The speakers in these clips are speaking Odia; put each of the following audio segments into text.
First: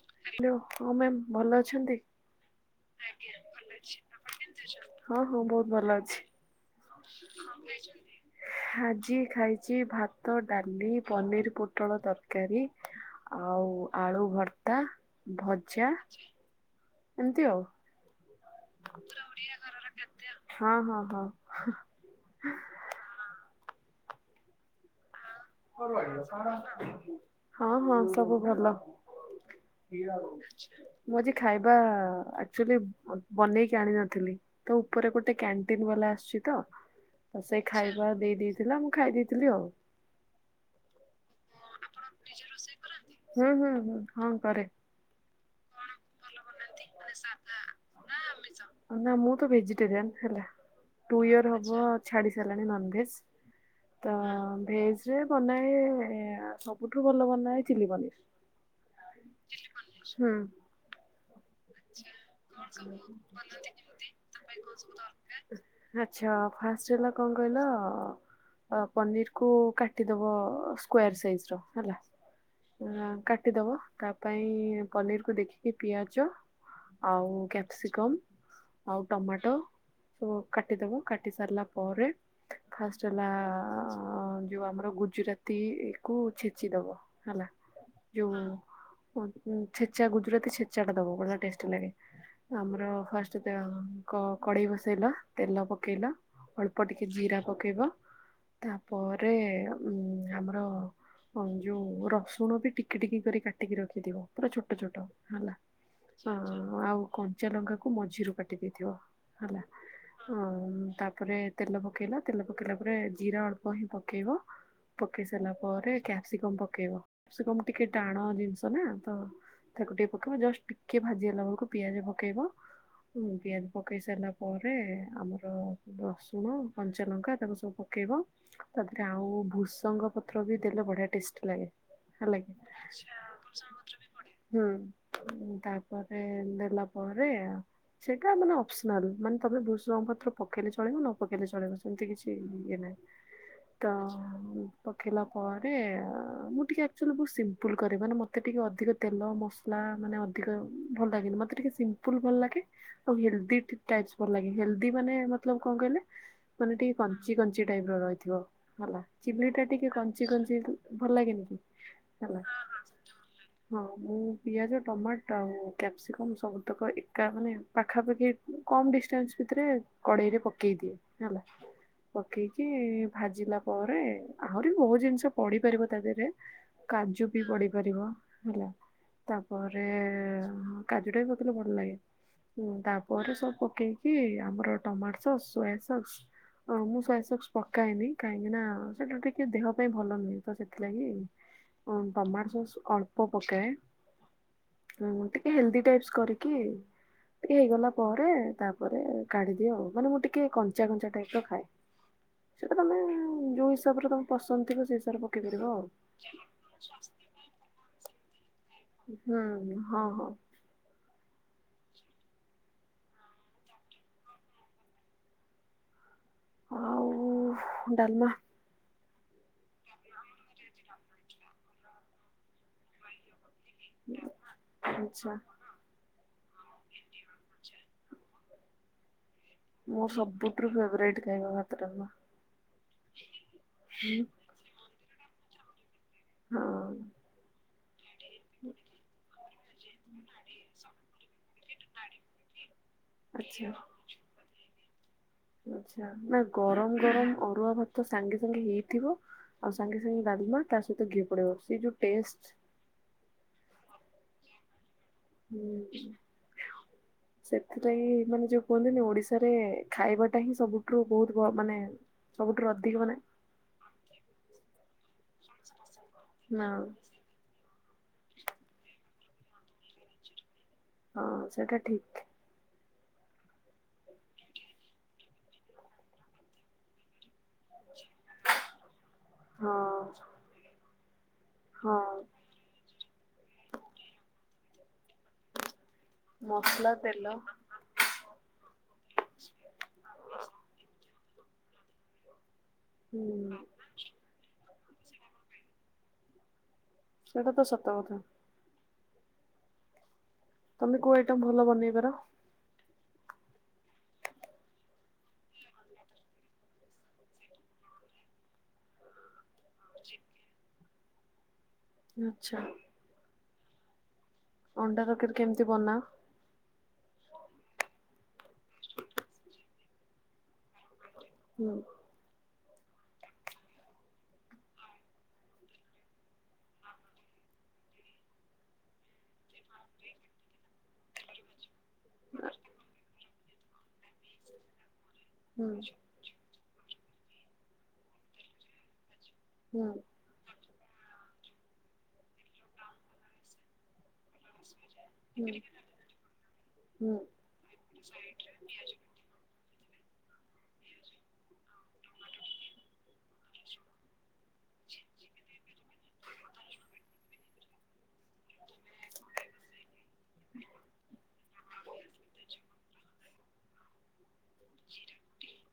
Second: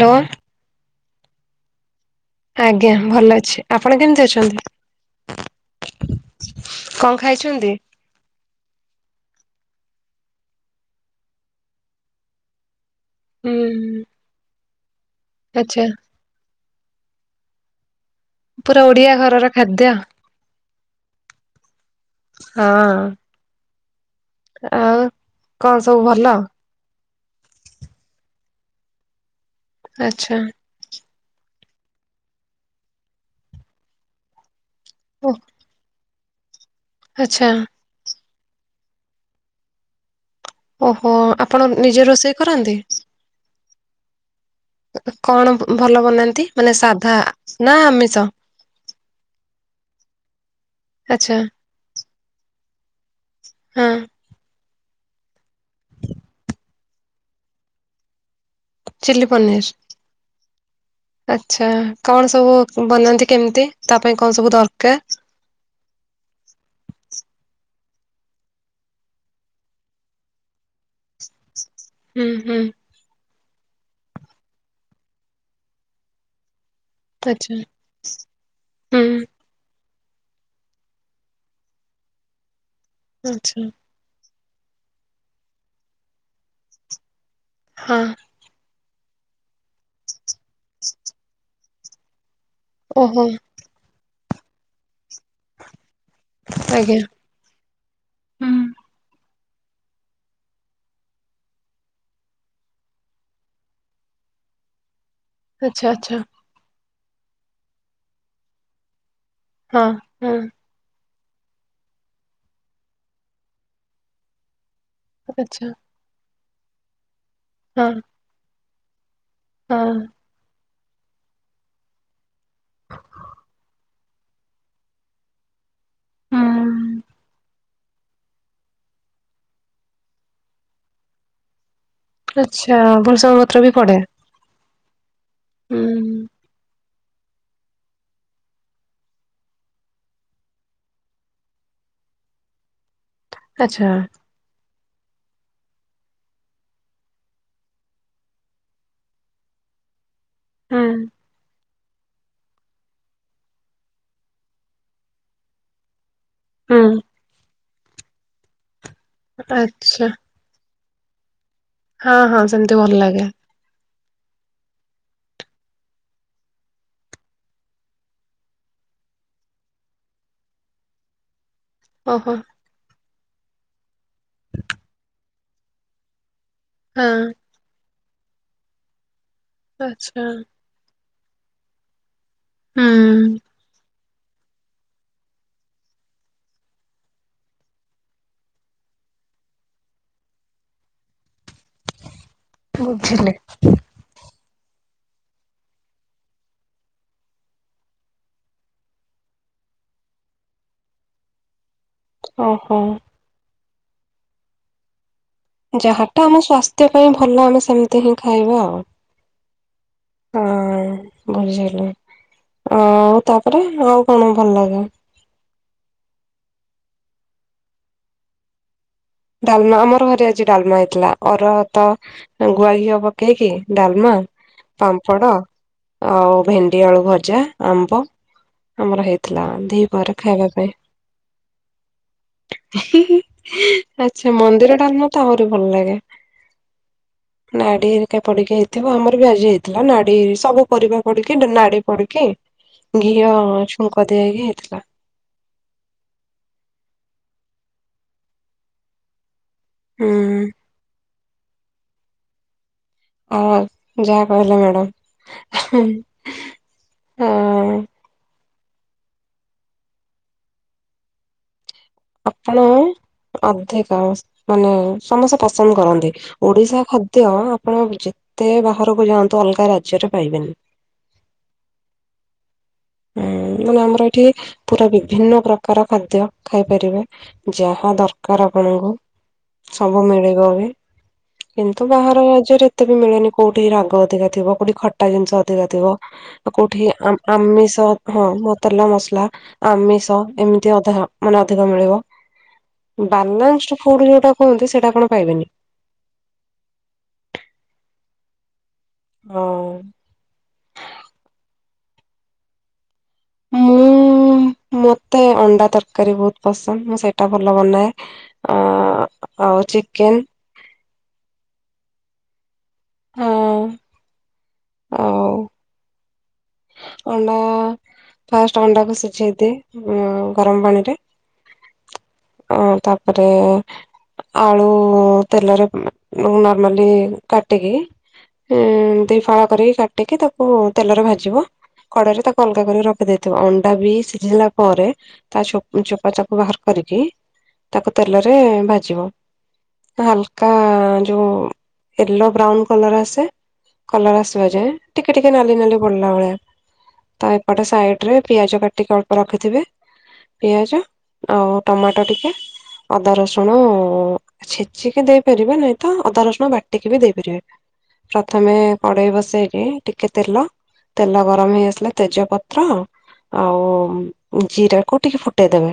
ହ୍ୟାଲୋ। ହଁ ମ୍ୟାମ୍ ଭଲ ଅଛନ୍ତି? ଆଜ୍ଞା ଭଲ ଅଛି ଆପଣ କେମିତି ଅଛନ୍ତି ହଁ ହଁ ବହୁତ ଭଲ ଅଛି। କଣ ଖାଇଛନ୍ତି? ଆଜି ଖାଇ ଚି ଭାତ, ଡାଲି, ପନିର, ପୋଟଳ ତରକାରୀ ହୁଁ ଆଉ ହୁଁ। ଆଳୁ ଭର୍ ଆଁ ଆଚ୍ଛା ଭଜା ଏମିତି ଆଉ। ପୁରା ଓଡ଼ିଆ ଘରର ଖାଦ୍ୟ ହଁ। ହଁ ହଁ ହଁ। ଆଉ କଣ ସବୁ ଭଲ ହଁ ହଁ ସବୁ ଭଲ। ଆଚ୍ଛା। ଆଚ୍ଛା ମୁଁ ଆଜି ଖାଇବା ଆକଚୁଆଲି ବନେଇକି ଆଣିିନଥିଲି। ତ ଉପରେ ଓ ଗୋଟେ କ୍ୟାଣ୍ଟିନ ବାଲା ଆସୁଚ ତ ଆଚ୍ଛା। ସେ ଖାଇବା ଦେଇ ଦେଇ ଥିଲା ମୁଁ ଖାଇ ଦେଇେଥିଲି ଆଉ। ଓହୋ ଆପଣ ନିଜେ ରୋଷେଇ କରନ୍ତି? ହୁଁ ହୁଁ ହଁ। ଘରେ। କଣ ଭଲ ବନାନ୍ତି ମାନେ ସାଧା ନା ଆମିଷ। ନା ମୁଁ ତ ଭେଜିଟେରିଆନ ହେଲା। ଟୁ ଆଚ୍ଛା ଇୟର ହବ। ଛାଡ଼ିସାରିଲାଣି ନନଭଜ୍। ହଁ ତ। ଭେଜ ରେ ବନାଏ। ସବୁଠୁ ଭଲ ମନ ଚିଲି ପନିର। ଚିଲ୍ଲି ପନୀର୍। ବନାନ୍ତି କେମିତି ତା ପାଇଁ କଣ ସବୁ ଦରକାର? ଆଛା ଫାଷ୍ଟ୍ ହେଲା କଣ କହିଲ ପନିରକୁ କାଟିଦବ ସ୍କ୍ୱୟର୍ ସାଇଜ ର ହୁଁ ହୁଁ ହେଲା କଟ କଟି ଦବା ତା ପାଇଁ ପନିରକୁୁ ଦେଖିକି ପିଆଜ। ଆଉ ଆଚ୍ଛା କ୍ୟାପସିକମ ଆଉ ହୁଁ ଟମାଟୋ। ସ କଟିଦେବ କଟି ସରିଲା ପରେ ଫାଷ୍ଟ ହେଲା ଆଚ୍ଛା ଆ ଆ ଯଉ ଆମର ଗୁଜୁରାତି କୁ ଛେଚିଦବ। ହେଲା ହଁ ଯଉ ହ ହଁ ଛେଚ ଗୁ ଗୁର ଛେଚାଟା ଦେବ [inaudible] ଆମର ଓହୋ ଫାଷ୍ଟ କ କଡ଼େଇ ବସେଇଲ। ତେଲ ପକେଇଲ ଅଳ୍ପ ଆଜ୍ଞା। ଟିକେ ଜିରା ପକେଇବ ହୁଁ ତାପରେ ପରେରେ ଆମର ଯେଉଁ ରସୁଣ ବି ଟିକି ଟିକି କରି କାଟିକି ରଖିଥିବ ପୁରା ଛୋଟ ଛୋଟ। ହେଲା। ଆଛା ଆଚ୍ଛା। ହଁ ଆଉ କଞ୍ଚା ଲଙ୍କା କ ମଝିରୁ କାଟି ଦେଇେଇଥିବ। ହେଲା ହଁ ହଁ ହମ ତା। ତାପରେ ତେଲ ପକେଇଲା ତେଲ ପକେଇଲା ପରେ ଜିରା ଅଳ୍ପ ହିଁ ପକେଇବ। ପକେଇସର୍ଲା ଆଚ୍ଛା ପରେ କ୍ୟା ସିକମ୍ ପକାଇବ। କ୍ୟାପିସିକମ ଟିକିଏ ହଁ ଟାଣ [inaudible] ତ ହଁ ତାକୁ ଟିକେ ପକେଇବା ଜଷ୍ଟ କିଏ ଭାଜିଗଲା ବେଳକୁ ପିଆଜ ପକାଇବ। ହଁ କି [inaudible] ପକାଇ ସାରିଲା ପରେ ଆମର ରସୁଣ ହୁଁ କଞ୍ଚାଲଙ୍କା ତାକୁ ସବୁ ପକାଇବ ତା ଦେହରେ ଆଉ ଭୁସଙ୍ଗ ପତ୍ର ବି ଦେଲେ ବଢ଼ିଆ ଟେଷ୍ଟ ଲାଗେ। ଆଛା ଭୃସଙ୍ଗ ପତ୍ର ବି ପଡେ ହୁଁ। ହୁଁ ତାପରେ ଦେଲା ପରେ ସେଇଟା ମାନେ ଅପସନାଲ୍ ମାନେ ତମେ ଭୁଷ ଜଙ୍ଗପତ୍ର ପକେଇଲେ ଚଳେଇିବ ନ ପକେଇଲେ ଚଳେଇବ ସେମିତି କିଛି ଇଏ ନାହିଁ। ତ ଆଚ୍ଛା ପଖେଇଲା ପରେ ମୁଁ ଟିକେ ଆଚୁଲି ବହୁତ ସିମ୍ପଲ କରେ ମାନେ ମତେ ଟିକେ ଅଧିକ ତେଲ ମସଲା ମାନେ ଟିକ ହୁଁ ଭଲ ଲାଗେନ ମତେ ଟିକେ ଲ ଭଲ ଲାଗେ ଆଉ ହେଲଦି ଭଲ ଲାଗେ ହେଲଦି ମାନେ ମ କଣ କହିଲେ? ମାନେ ଟିକେ ହୁଁ କଞ୍ଚି କଞ୍ଚି ଟାଇପ ର ରହିଥିବ। ହେଲା ଚିବଲି ଟା ଟିକେ ଆଚ୍ଛା କଞ୍ଚି କଞ୍ଚି ଭଲ ଲାଗେନି କି? ହଁ ଲା ହଁ ସେମିତି ଭଲ ଲାଗେ ହଁ ମୁଁ ପିଆଜ ଟମାଟ ଆଉ କ୍ୟାପ୍ସିକମ୍ ସବୁତକ ଏକା ମାନେ ପାଖାପାଖି କମ୍ ଡିଷ୍ଟାନ୍ସ ଭିତରେ କଡ଼େଇରେ ପକେଇ ଦିଏ ହେଲା। ଓହୋ ପକେଇକି ଭାଜିଲା ପରେ ଆହୁରି ବହୁତ ଜିନିଷ ପଢି ପାରିବ ତା ଦେହରେ। ହଁ କାଜୁ ବି ପଡି ପାରିବ। ହେଲା। ତାପରେ ହଁ। ସେଉଟା ବି କଥିଲେଲେ ଭଲ ଲାଗେ। ହୁଁ ତାପରେ ସପକେ କି ଆମର ଟମାଟୋ ସସ୍ ସୋୟା ସସ୍ ମୁଁ ସୋୟା ସକ୍ସ ପକାଏନି କାହିଁକିନା ସେଇଟା ଟିକିେ ଦେହ ପାଇଁ ଭଲ ନୁହେଁ ତ ସେଥିଲାଗି ହଁ ଟମାଟୋ ସସ୍ ଅଳ୍ପ ବୁଝିଲି ପକ ହ ଟିକେ ହେଲ୍ଦି ଟାଇପ୍ସ କରିକି ଟିକେ ହେଇଗଲା ପରେ ତାପରେ କାଢ଼ିଦିଅ ଆଉ ମାନେ ମୁଁ ଟିକେ କଞ୍ଚା କଞ୍ଚା ଟାଇପ ର ଖାଏ। ସେଟା ଓହୋ ତମେ ଯୋଉ ହାବରେ ତମେ ପସନ୍ଦ ଥିବ ସେସବ ଯାହାଟା ଆମ ସ୍ଵାସ୍ଥ୍ୟ ପାଇଁ ଭଲ ଆମେ ସେମିତି ହିଁ ଖାଇବା ଆଉ। ହୁଁ ହଁ ହଁ। ବୁଝିଲୁ ଆଉ ତାପରେ ଆଉ କଣ ଭଲ ଲାଗେ ଆଉ ଡାଲମା ଡାଲମା ଆମର ଘରେ ଆଜି ଡାଲମା ହେଇଥିଲା ଅରହ ତ ଗୁଆ ଘିଅ ପକେଇକି ଡାଲମା ଆଚ୍ଛା ପାମ୍ପଡ଼ ଆଉ ଭେଣ୍ଡି ଆଳୁ ଭଜା ଆମ୍ବ ଆମର ହେଇ ଥିଲା ମୋର ଦିପାର ଖାଇବା ସବୁଠୁ ପାଇଁ ଫେବରାଇଟ୍ ଖାଇବା ଭାତ ଡାଲମା। ଆଚ୍ଛା ମନ୍ଦିରଟା ତାହୁରି ଭଲ ଲାଗେ। ହଁ। ନାଡ଼ି ପଡିକି ହେଇଥିବ ଆମର ବି ଆଜି ହେଇଥିଲା ନାଡି ସବୁ ପର ପଡିକି ପଡିକି ଘିଅ ଛୁଙ୍କ ଦିଆକି ହେଇଥିଲା। ଆଛା ନା ଗରମ ଗରମ ଅରୁଆ ଭାତ ସାଙ୍ଗେ ସାଙ୍ଗେ ହେଇଥିବ। ଆଉ ସାଙ୍ଗେ ସାଙ୍ଗେ ହୁଁ ଡାଲମା ତା ସହିତ ଗି ପଡ଼ ସେି ଯେଉଁ ଟେଷ୍ଟ ଆଁ ଯାହା କହିଲା ମ୍ୟାଡାମ ହୁଁ ସେଥିପାଇଁ ମାନେ ଯୋଉ କୁହନ୍ତିନି ଓଡିଶାରେ ଖାଇବାଟା ହିଁ ସବୁଠୁ ବହୁତ ମାନେ ଆପଣ ସବୁଠାରୁ ଅଧିକ ମାନେ ଅଧିକା ମାନେ ସମସ୍ତେ ପସନ୍ଦ କରନ୍ତି ନା ଓଡିଶା ଖାଦ୍ୟ ଆପଣ ଯେତେ ବାହାରକୁ ଯାଆନ୍ତି। ଅଲଗା ରାଜ୍ୟରେ ପାଇବେନି ହଁ ସେଟା ଠିକ୍। ହୁଁ ମାନେ ଆମର ଏଠି ପୁରା ବିଭିନ୍ନ ପ୍ରକାର ଖାଦ୍ୟ ଖାଇପାରିବେ ଯାହା ଦରକାର ଆପଣଙ୍କୁ ସବୁ ହଁ ମିଳିଗଲେ। କିନ୍ତୁ ହଁ ବାହାର ରାଜ୍ୟରେ ଏତେ ବି ମିଳେନି କୋଉଠି ରାଗ ଅଧିକା ଥିବ କୋଉଠି ଟା ଜିନିଷ ଅଧିକାଥିବ କୋଉଠି ମସଲା ତେଲ ଆମିଷ ହଁ ମ ତେଲ ମସଲା ଆମିଷ ଏମିତି ଅଧା ମାନେ ଅଧିକ ମିଳିବ। ହୁଁ ବାନ୍ସାଟ ଫୁଡ ଯୋଉଟା କୁହନ୍ତି ସେଟା କଣ ପାଇବେନି ସେଟା ତ ସତକଥା ହଁ। ତମେ କୋଉ ଆଇଟମ୍ ଭଲ ବନେଇପାର ମୁଁ ମତେ ଅଣ୍ଡା ତରକାରୀ ବହୁତ ପସନ୍ଦ ମୁଁ ସେଇଟା ଭଲ ବନାଏ ଆଉ ଚିକେନ ଆଚ୍ଛା। ହଁ। ଅଣ୍ଡା ଦରକରି ଆଉ କେମିତି ବନା ଅଣ୍ଡା ହଁ ଗରମ ପାଣିରେ ହୁଁ [unintelligible] ଅ ଅଁ ତାପରେ ଆଳୁ ତେଲରେ ନର୍ମାଲି କାଟିକି ଦି ଫାଳ କରି କାଟିକି ତାକୁ ତେଲରେ ଭାଜିବ କଢେଇରେ ତାକୁ ଅଲଗା କରିକି ରଖିଦେଇଥିବ ଅଣ୍ଡା ବି ସିଝିଲା ପରେ ତା ହୁଁ ଚୋପ ଚାପୁ ବାହାର କରିକିି ତାକୁ ତେଲରେ ଭାଜିବ ହୁଁ ହାଲକା ହଁ ଯୋଉ ତେଲ ବ୍ରାଉନ କଲର ଆସେ କଲର ଆସିବା ଯାଏ ଟିକେ ଟିକେ ନାଲି ହୁଁ ନାଲି ପଡିଲା ଭଳିଆ ହୁଁ ତ ଏପଟେ ସାଇଡ ରେ ପିଆଜ କାଟିକି ଅଳ୍ପ ରଖିଥିବେ ପିଆଜ ଆଉ ଟମାଟ ଟ ଟିକେ ଅଦା ରସୁଣ ଛେଚିକି ଦେଇ ପାରିବେ ନହିଁ ତ ଅଦା ରସୁଣ ବାଟିକି ବି ଦେଇପାରିବେ ପ୍ରଥମେ କଢେଇ ବସେଇକି ଟିକେ ତେଲ ତେଲ ଗରମ ହେଇ ଆସିଲା ତେଜପତ୍ର ଆଉ ଜିରା କୁ ଟିକେ ଫୁଟେଇଦେବେ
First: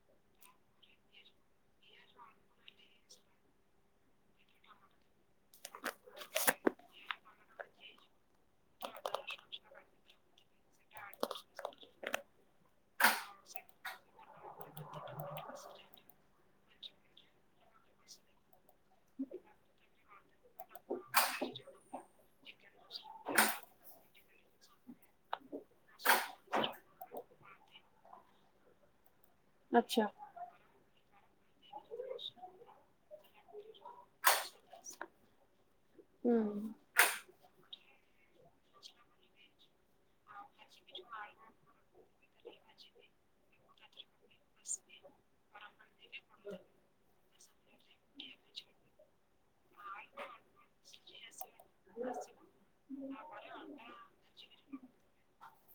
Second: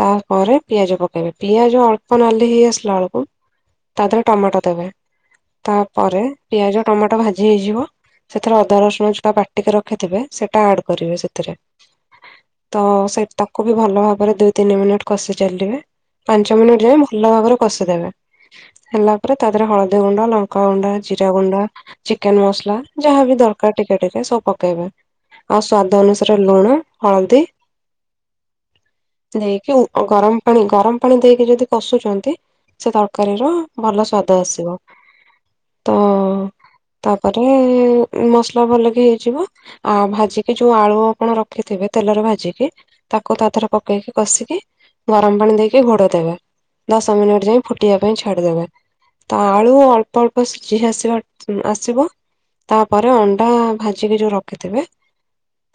ତାପରେ ପିଆଜ ପକେଇବେ ପିଆଜ ଅଳ୍ପ ନାଲି ହେଇ ଆସିଲା ବେଳକୁ ତା ଦେହରେ ଟମାଟୋ ଦେବେ ତାପରେ ପିଆଜ ଟମାଟୋ ଭାଜି ଭାଜି ହେଇଯିବ ସେଥିରେ ଅଦା ରସୁଣ ଯୋଉଟା ବାଟିକି ରଖିଥିବେ ସେଟା ଆଡ କରିବେ ସେଥିରେ ତ ତାକୁ ବି ଭଲ ଭାବରେ ଦ କାସି ଚାଲିବେ ପାଞ୍ଚ ମିନିଟ ଭଲ ଭାବରେ କଷିଦେବେ। ହେଲା ପରେ ତା ଦେହରେ ହଳଦୀ ଗୁଣ୍ଡ ଲଙ୍କାଗୁଣ୍ଡା ଜିରା ଗୁଣ୍ଡା ଚିକେନ ମସଲା ଯାହା ବି ଦରକାର ଟିକେ ଟିକେ ସବୁ ପକେଇବେ ଆଉ ସ୍ଵାଦ ଅନୁସାରେ ଲୁଣ ହଳଦୀ ଦେଇକି ଆଚ୍ଛା ଗରମ ପାଣି ଗରମ ପାଣି ଦେଇକି ଯୋଉ କଷୁ ଛନ୍ତି [inaudible] ଭଲ ସ୍ୱାଦ ଆସିବ ତ ହୁଁ ତାପରେ ମସଲା ଭଲକି ହେଇଯିବ ଆଉ ଭାଜି ହେଇ ଯୋଉ ଆଳୁ ଆପଣ ରଖିଥିବେ ତେଲରେ ଭାଜିକି ତାକୁ ତା ଦେହରେ ପକେଇକି କଷିକି ଗରମ ପାଣି ଦେଇକି ଘୋଡେଇ ଦେବେ ଦଶ ମିନିଟ ଫୁଟିବା ପାଇଁ ଛାଡିଦେବେ ତା ଆଳୁ ଅଳ୍ପ ଅଳ୍ପ ସିଝି ଆସିବା ଆସିବ ତାପରେ ଅଣ୍ଡା ଭାଜିକି ଯୋଉ ରଖିଥିବେ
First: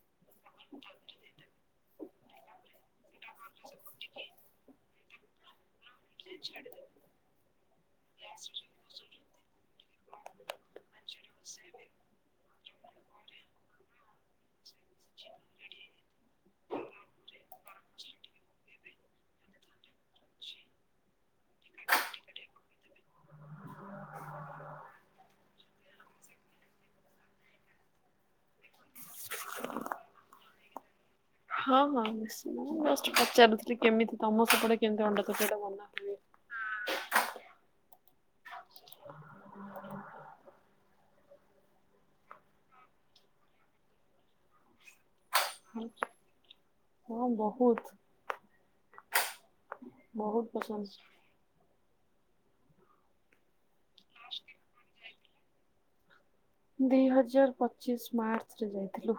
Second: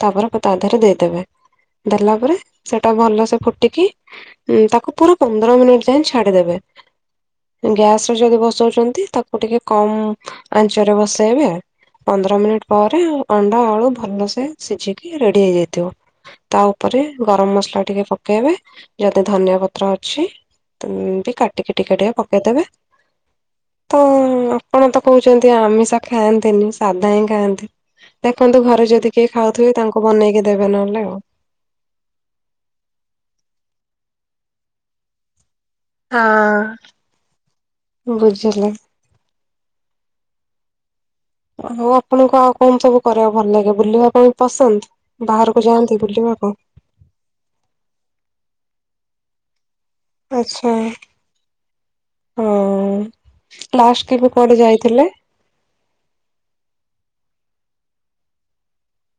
ତାପରେ ତା ଦେହରେ ଦେଇଦେବେ ଦେଲା ପରେ ସେଟା ଭଲ ଫୁଟିକି ତାକୁ ପୁରା ପନ୍ଦର ମିନିଟ ଯାଏ ଛାଡି ଦେବେ ଗ୍ୟାସ ଯଦି ବସାଉଛନ୍ତି ତାକୁ ଟିକେ କମ ଆଞ୍ଚରେ ବସେଇବେ ପନ୍ଦର ମିନିଟ ପରେ ଅଣ୍ଡା ଆଳୁ ଭଲସେ ସିଝିକି ରେଡି ହେଇଯାଇଥିବ ତା ଉପରେ ଗରମ ମସଲା ଟିକେ ପ ପକେଇବେ ଯଦି ଧନିଆ ପତ୍ର ପ୍ର ଅଛି ତ ବି କାଟି ଟିକେ ଟିକେ ଟିକେ ପକେଇଦେବେ ତ ଆପଣ ତ କହୁଛନ୍ତି ଆମିଷ ଖାଆନ୍ତିନି ସାଧା ହିଁ ଖାଆନ୍ତି ଦେଖନ୍ତୁ ଘରେ ଯଦି କି ଖାଉଥିବ ତାଙ୍କୁ ବନେଇକି ଦେବେ ନହେଲେ ଆଉ। ହଁ ହଁ ନିଞ୍ଚିତ୍ ନା ପଚାରୁଥିଲି କେମିତି ତମ ସେପଟେ କେମିତି ଅଣ୍ଡା ତରକାରୀ ବନା ହୁଏ? ହ ବୁଝିଲି। ଆଉ ଆପଣଙ୍କୁ ଆଉ କଣ ସବୁ କରିବାକୁ ଭଲ ଲାଗେ ବୁଲିବାକୁ ପସନ୍ଦ। ବାହାରକୁ ଯାଆନ୍ତି ବୁଲିବାକୁ। ହଁ ବହୁତ ବହୁତ ଆଚ୍ଛା। ପସନ୍ଦ। ହଁ। ଲାଷ୍ଟ କେବେ କୁଆଡେ ଯାଇଥିଲେ? ଦି ହଜାର ପଚିସ୍ ମାର୍ଚ୍ଚରେ ଯାଇଥିଲୁ।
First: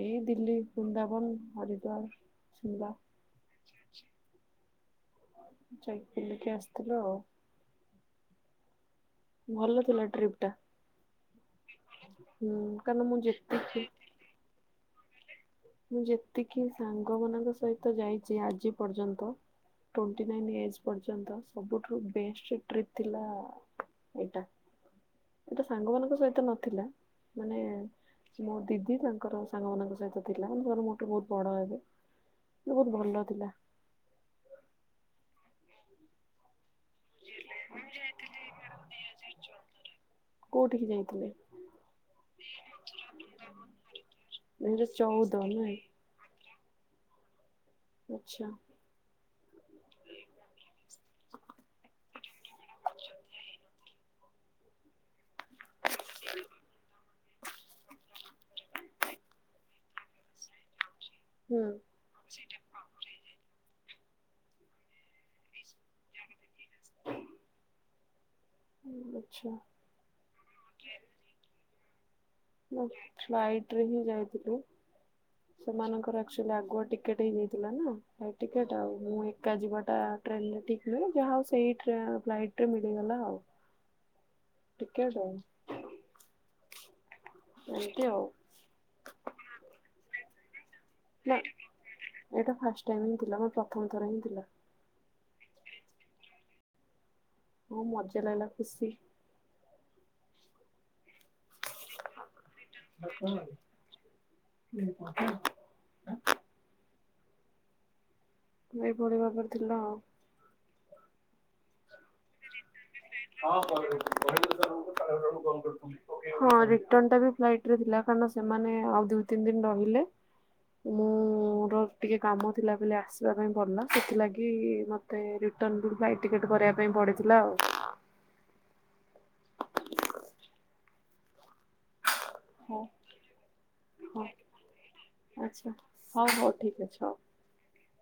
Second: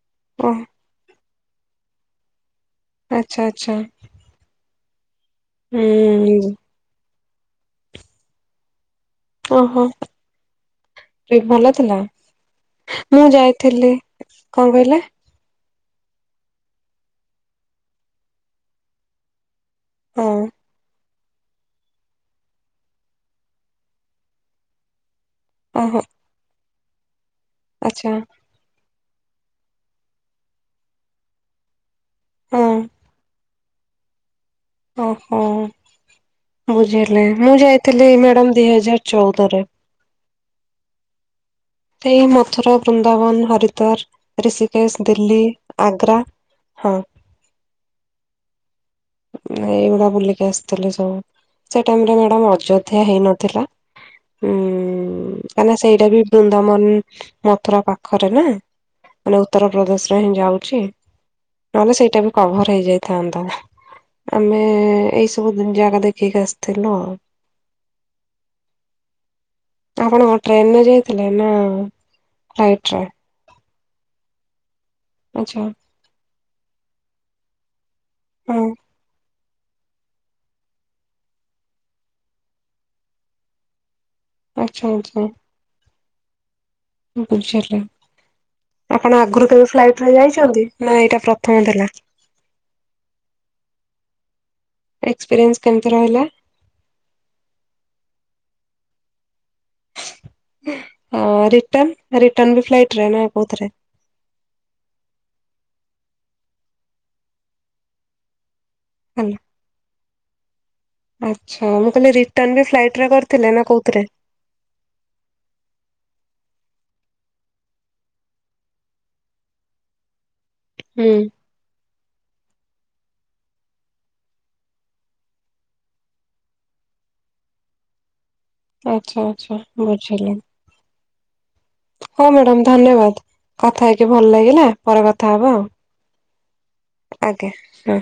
ଏଇ ଓ ଦିଲ୍ଲୀ ବୃନ୍ଦାବନ। ହରିଦ୍ୱାର। ଶିମଲା ଆଚ୍ଛା ଆଚ୍ଛା। ଯାଇକି ହୁଁ ବୁଲିକି ଆସିଥିଲୁ। ଭଲ ଓହୋ ଥିଲା ଟ୍ରିପ୍ ଟା ଟ୍ରିପ ଭଲ ଥିଲା ହୁଁ କାରଣ ମୁଁ ଯେତିକି ଯାଇଥିଲି। କଣ କହିଲେ? ମୁଁ ଯେତିକି ସାଙ୍ଗ ମାନଙ୍କ ସହିତ ଯାଇଛି ଆଜି ପର୍ଯ୍ୟନ୍ତ ଟ୍ୱେଣ୍ଟି ହଁ ନାଇନ୍ ଏଜ୍ ପ ସବୁଠୁ ବେଷ୍ଟ ଟ୍ରିପ ଥିଲା ଏଟା। ଏଇଟା ଓହୋ ସାଙ୍ଗମାନଙ୍କ ସହିତ ନଥିଲା। ମାନେ ଆଚ୍ଛା ମୋ ଦିଦି ତା ସାଙ୍ଗମାନଙ୍କ ସହିତ। ଥିଲା ମୋ ବହୁତ ବଡ଼ ହେବେ। ହଁ। ବହୁତ ଭଲ ଥିଲା। ଓହୋ। ବୁଝିଗଲି ମୁଁ ଯାଇଥିଲି ମ୍ୟାଡମ ଦି ହଜାର ଚଉଦରେ। କୋଉଠିକି ଯାଇଥିଲେ? ଏ ମଥୁରା। ବୃନ୍ଦାବନ ହରିଦ୍ୱାର ଦୁଇ ହଜାର ଋଷିକେଶ ଚଉଦ ଦିଲ୍ଲୀ ନୁହେଁ ଆଗ୍ରା। ହଁ। ଆଚ୍ଛା। ଏଇଗୁଡା ବୁଲିକି ଆସିଥିଲେି ସବୁ ସେ ଟାଇରେ ମ୍ୟାଡ ଅଯୋଧ୍ୟା ହେଇନଥିଲା ଉ କାହିଁକନା ସେଇଟା ବି ବୃନ୍ଦାବନ ମଥୁରା ପାଖରେ ନା ମାନେ ଉତ୍ତରପଦେଶ ରେ ହିଁ ଯାଉଛି। ହୁଁ ନହେଲେ ସେଇଟା ବି କଭର ହେଇଯାଇଥାନ୍ତା। ଆମେ ଏଇ ସବୁ ଜାଗା ଦେଖିକି ଆସିଥିଲୁ ଆଉ। ହୁଁ। ଆପଣଙ୍କ ଟ୍ରେନରେ ଯାଇଥିଲେ ନା? ଫ୍ଲାଇଟରେ? ଫ୍ଲାଇଟ ହିଁ ଯାଉଥିଲୁ। ଆଚ୍ଛା ସେମାନଙ୍କର ଆଚୁଆଲି ଆଗୁଆ ଟିକେଟ୍ ହେଇଯାଇଥିଲା ନା। ଏ ହଁ ଟିକେଟ ଆଉ ମୁଁ କା ଯିବା ଟା ଟ୍ରେନରେ ଠିକ ନୁହେଁ ଯାହା ହଉ ସେଇ ଫ୍ଲାଇଟ ରେ ମିଳିଗଲା ଆଉ ଆଛା ଟିକେଟ ଆଛା। ଆଉ ବୁଝା ଲି ଏମିତି ଆଉ ଆପଣ ଆଗରୁ କେବେ ଫ୍ଲାଇଟ ଯାଇ ଛନ୍ତି ଏଇଟା ଫାଷ୍ଟ ଟାଇମଏଟା ଥିଲା ମ ପ୍ରଥମ ଥର ହିଁ ଥିଲା। ଏକ୍ସପିରିଏନ୍ସ କେମିତି ରହିଲା? ହଁ ମଜା ଲାଗିଲା ଖୁସି। ଅ ରିଟନ। [unintelligible] ଏହିପରି ଭାବରେ ଥିଲା ଆଉ। ଆଛା ମୁଁ କହିଲ ରି ହଁ। ନ ଟା ବି ଫ୍ଲାଇଟ ରେ ଥିଲା କାରଣ ସେମାନେ ଆ ଦି ତିନ ଦିନ ରହିଲେ। ହୁଁ ମୁଁର ଟିକେ କାମ ଥିଲା ବୋଲି ଆସିବା ପାଇଁ ପଡ଼ିଲ ସେଥିଲାଗି ମୋତେ ରିଟର୍ଣ୍ଣ ବି ଫ୍ଲାଇଟ୍ ଟିକେଟ୍ କରିବା ପାଇଁ ପଡ଼ି ଥିଲା ଆଉ। ଆଚ୍ଛା ଆଚ୍ଛା ବୁଝିଲି। ହଁ ମ୍ୟାଡାାମ ହଉ ଧନ୍ୟବାଦ କଥା ହେଇକି ହଉ। ଭଲ ଲାଗିଲା ପରେ କଥା ହବା ଆଉ। ଆଚ୍ଛା ହଉ ହଉ। ଠିକ ଅଛ ହଉ। [inaudible] ଆଜ୍ଞା ହଁ।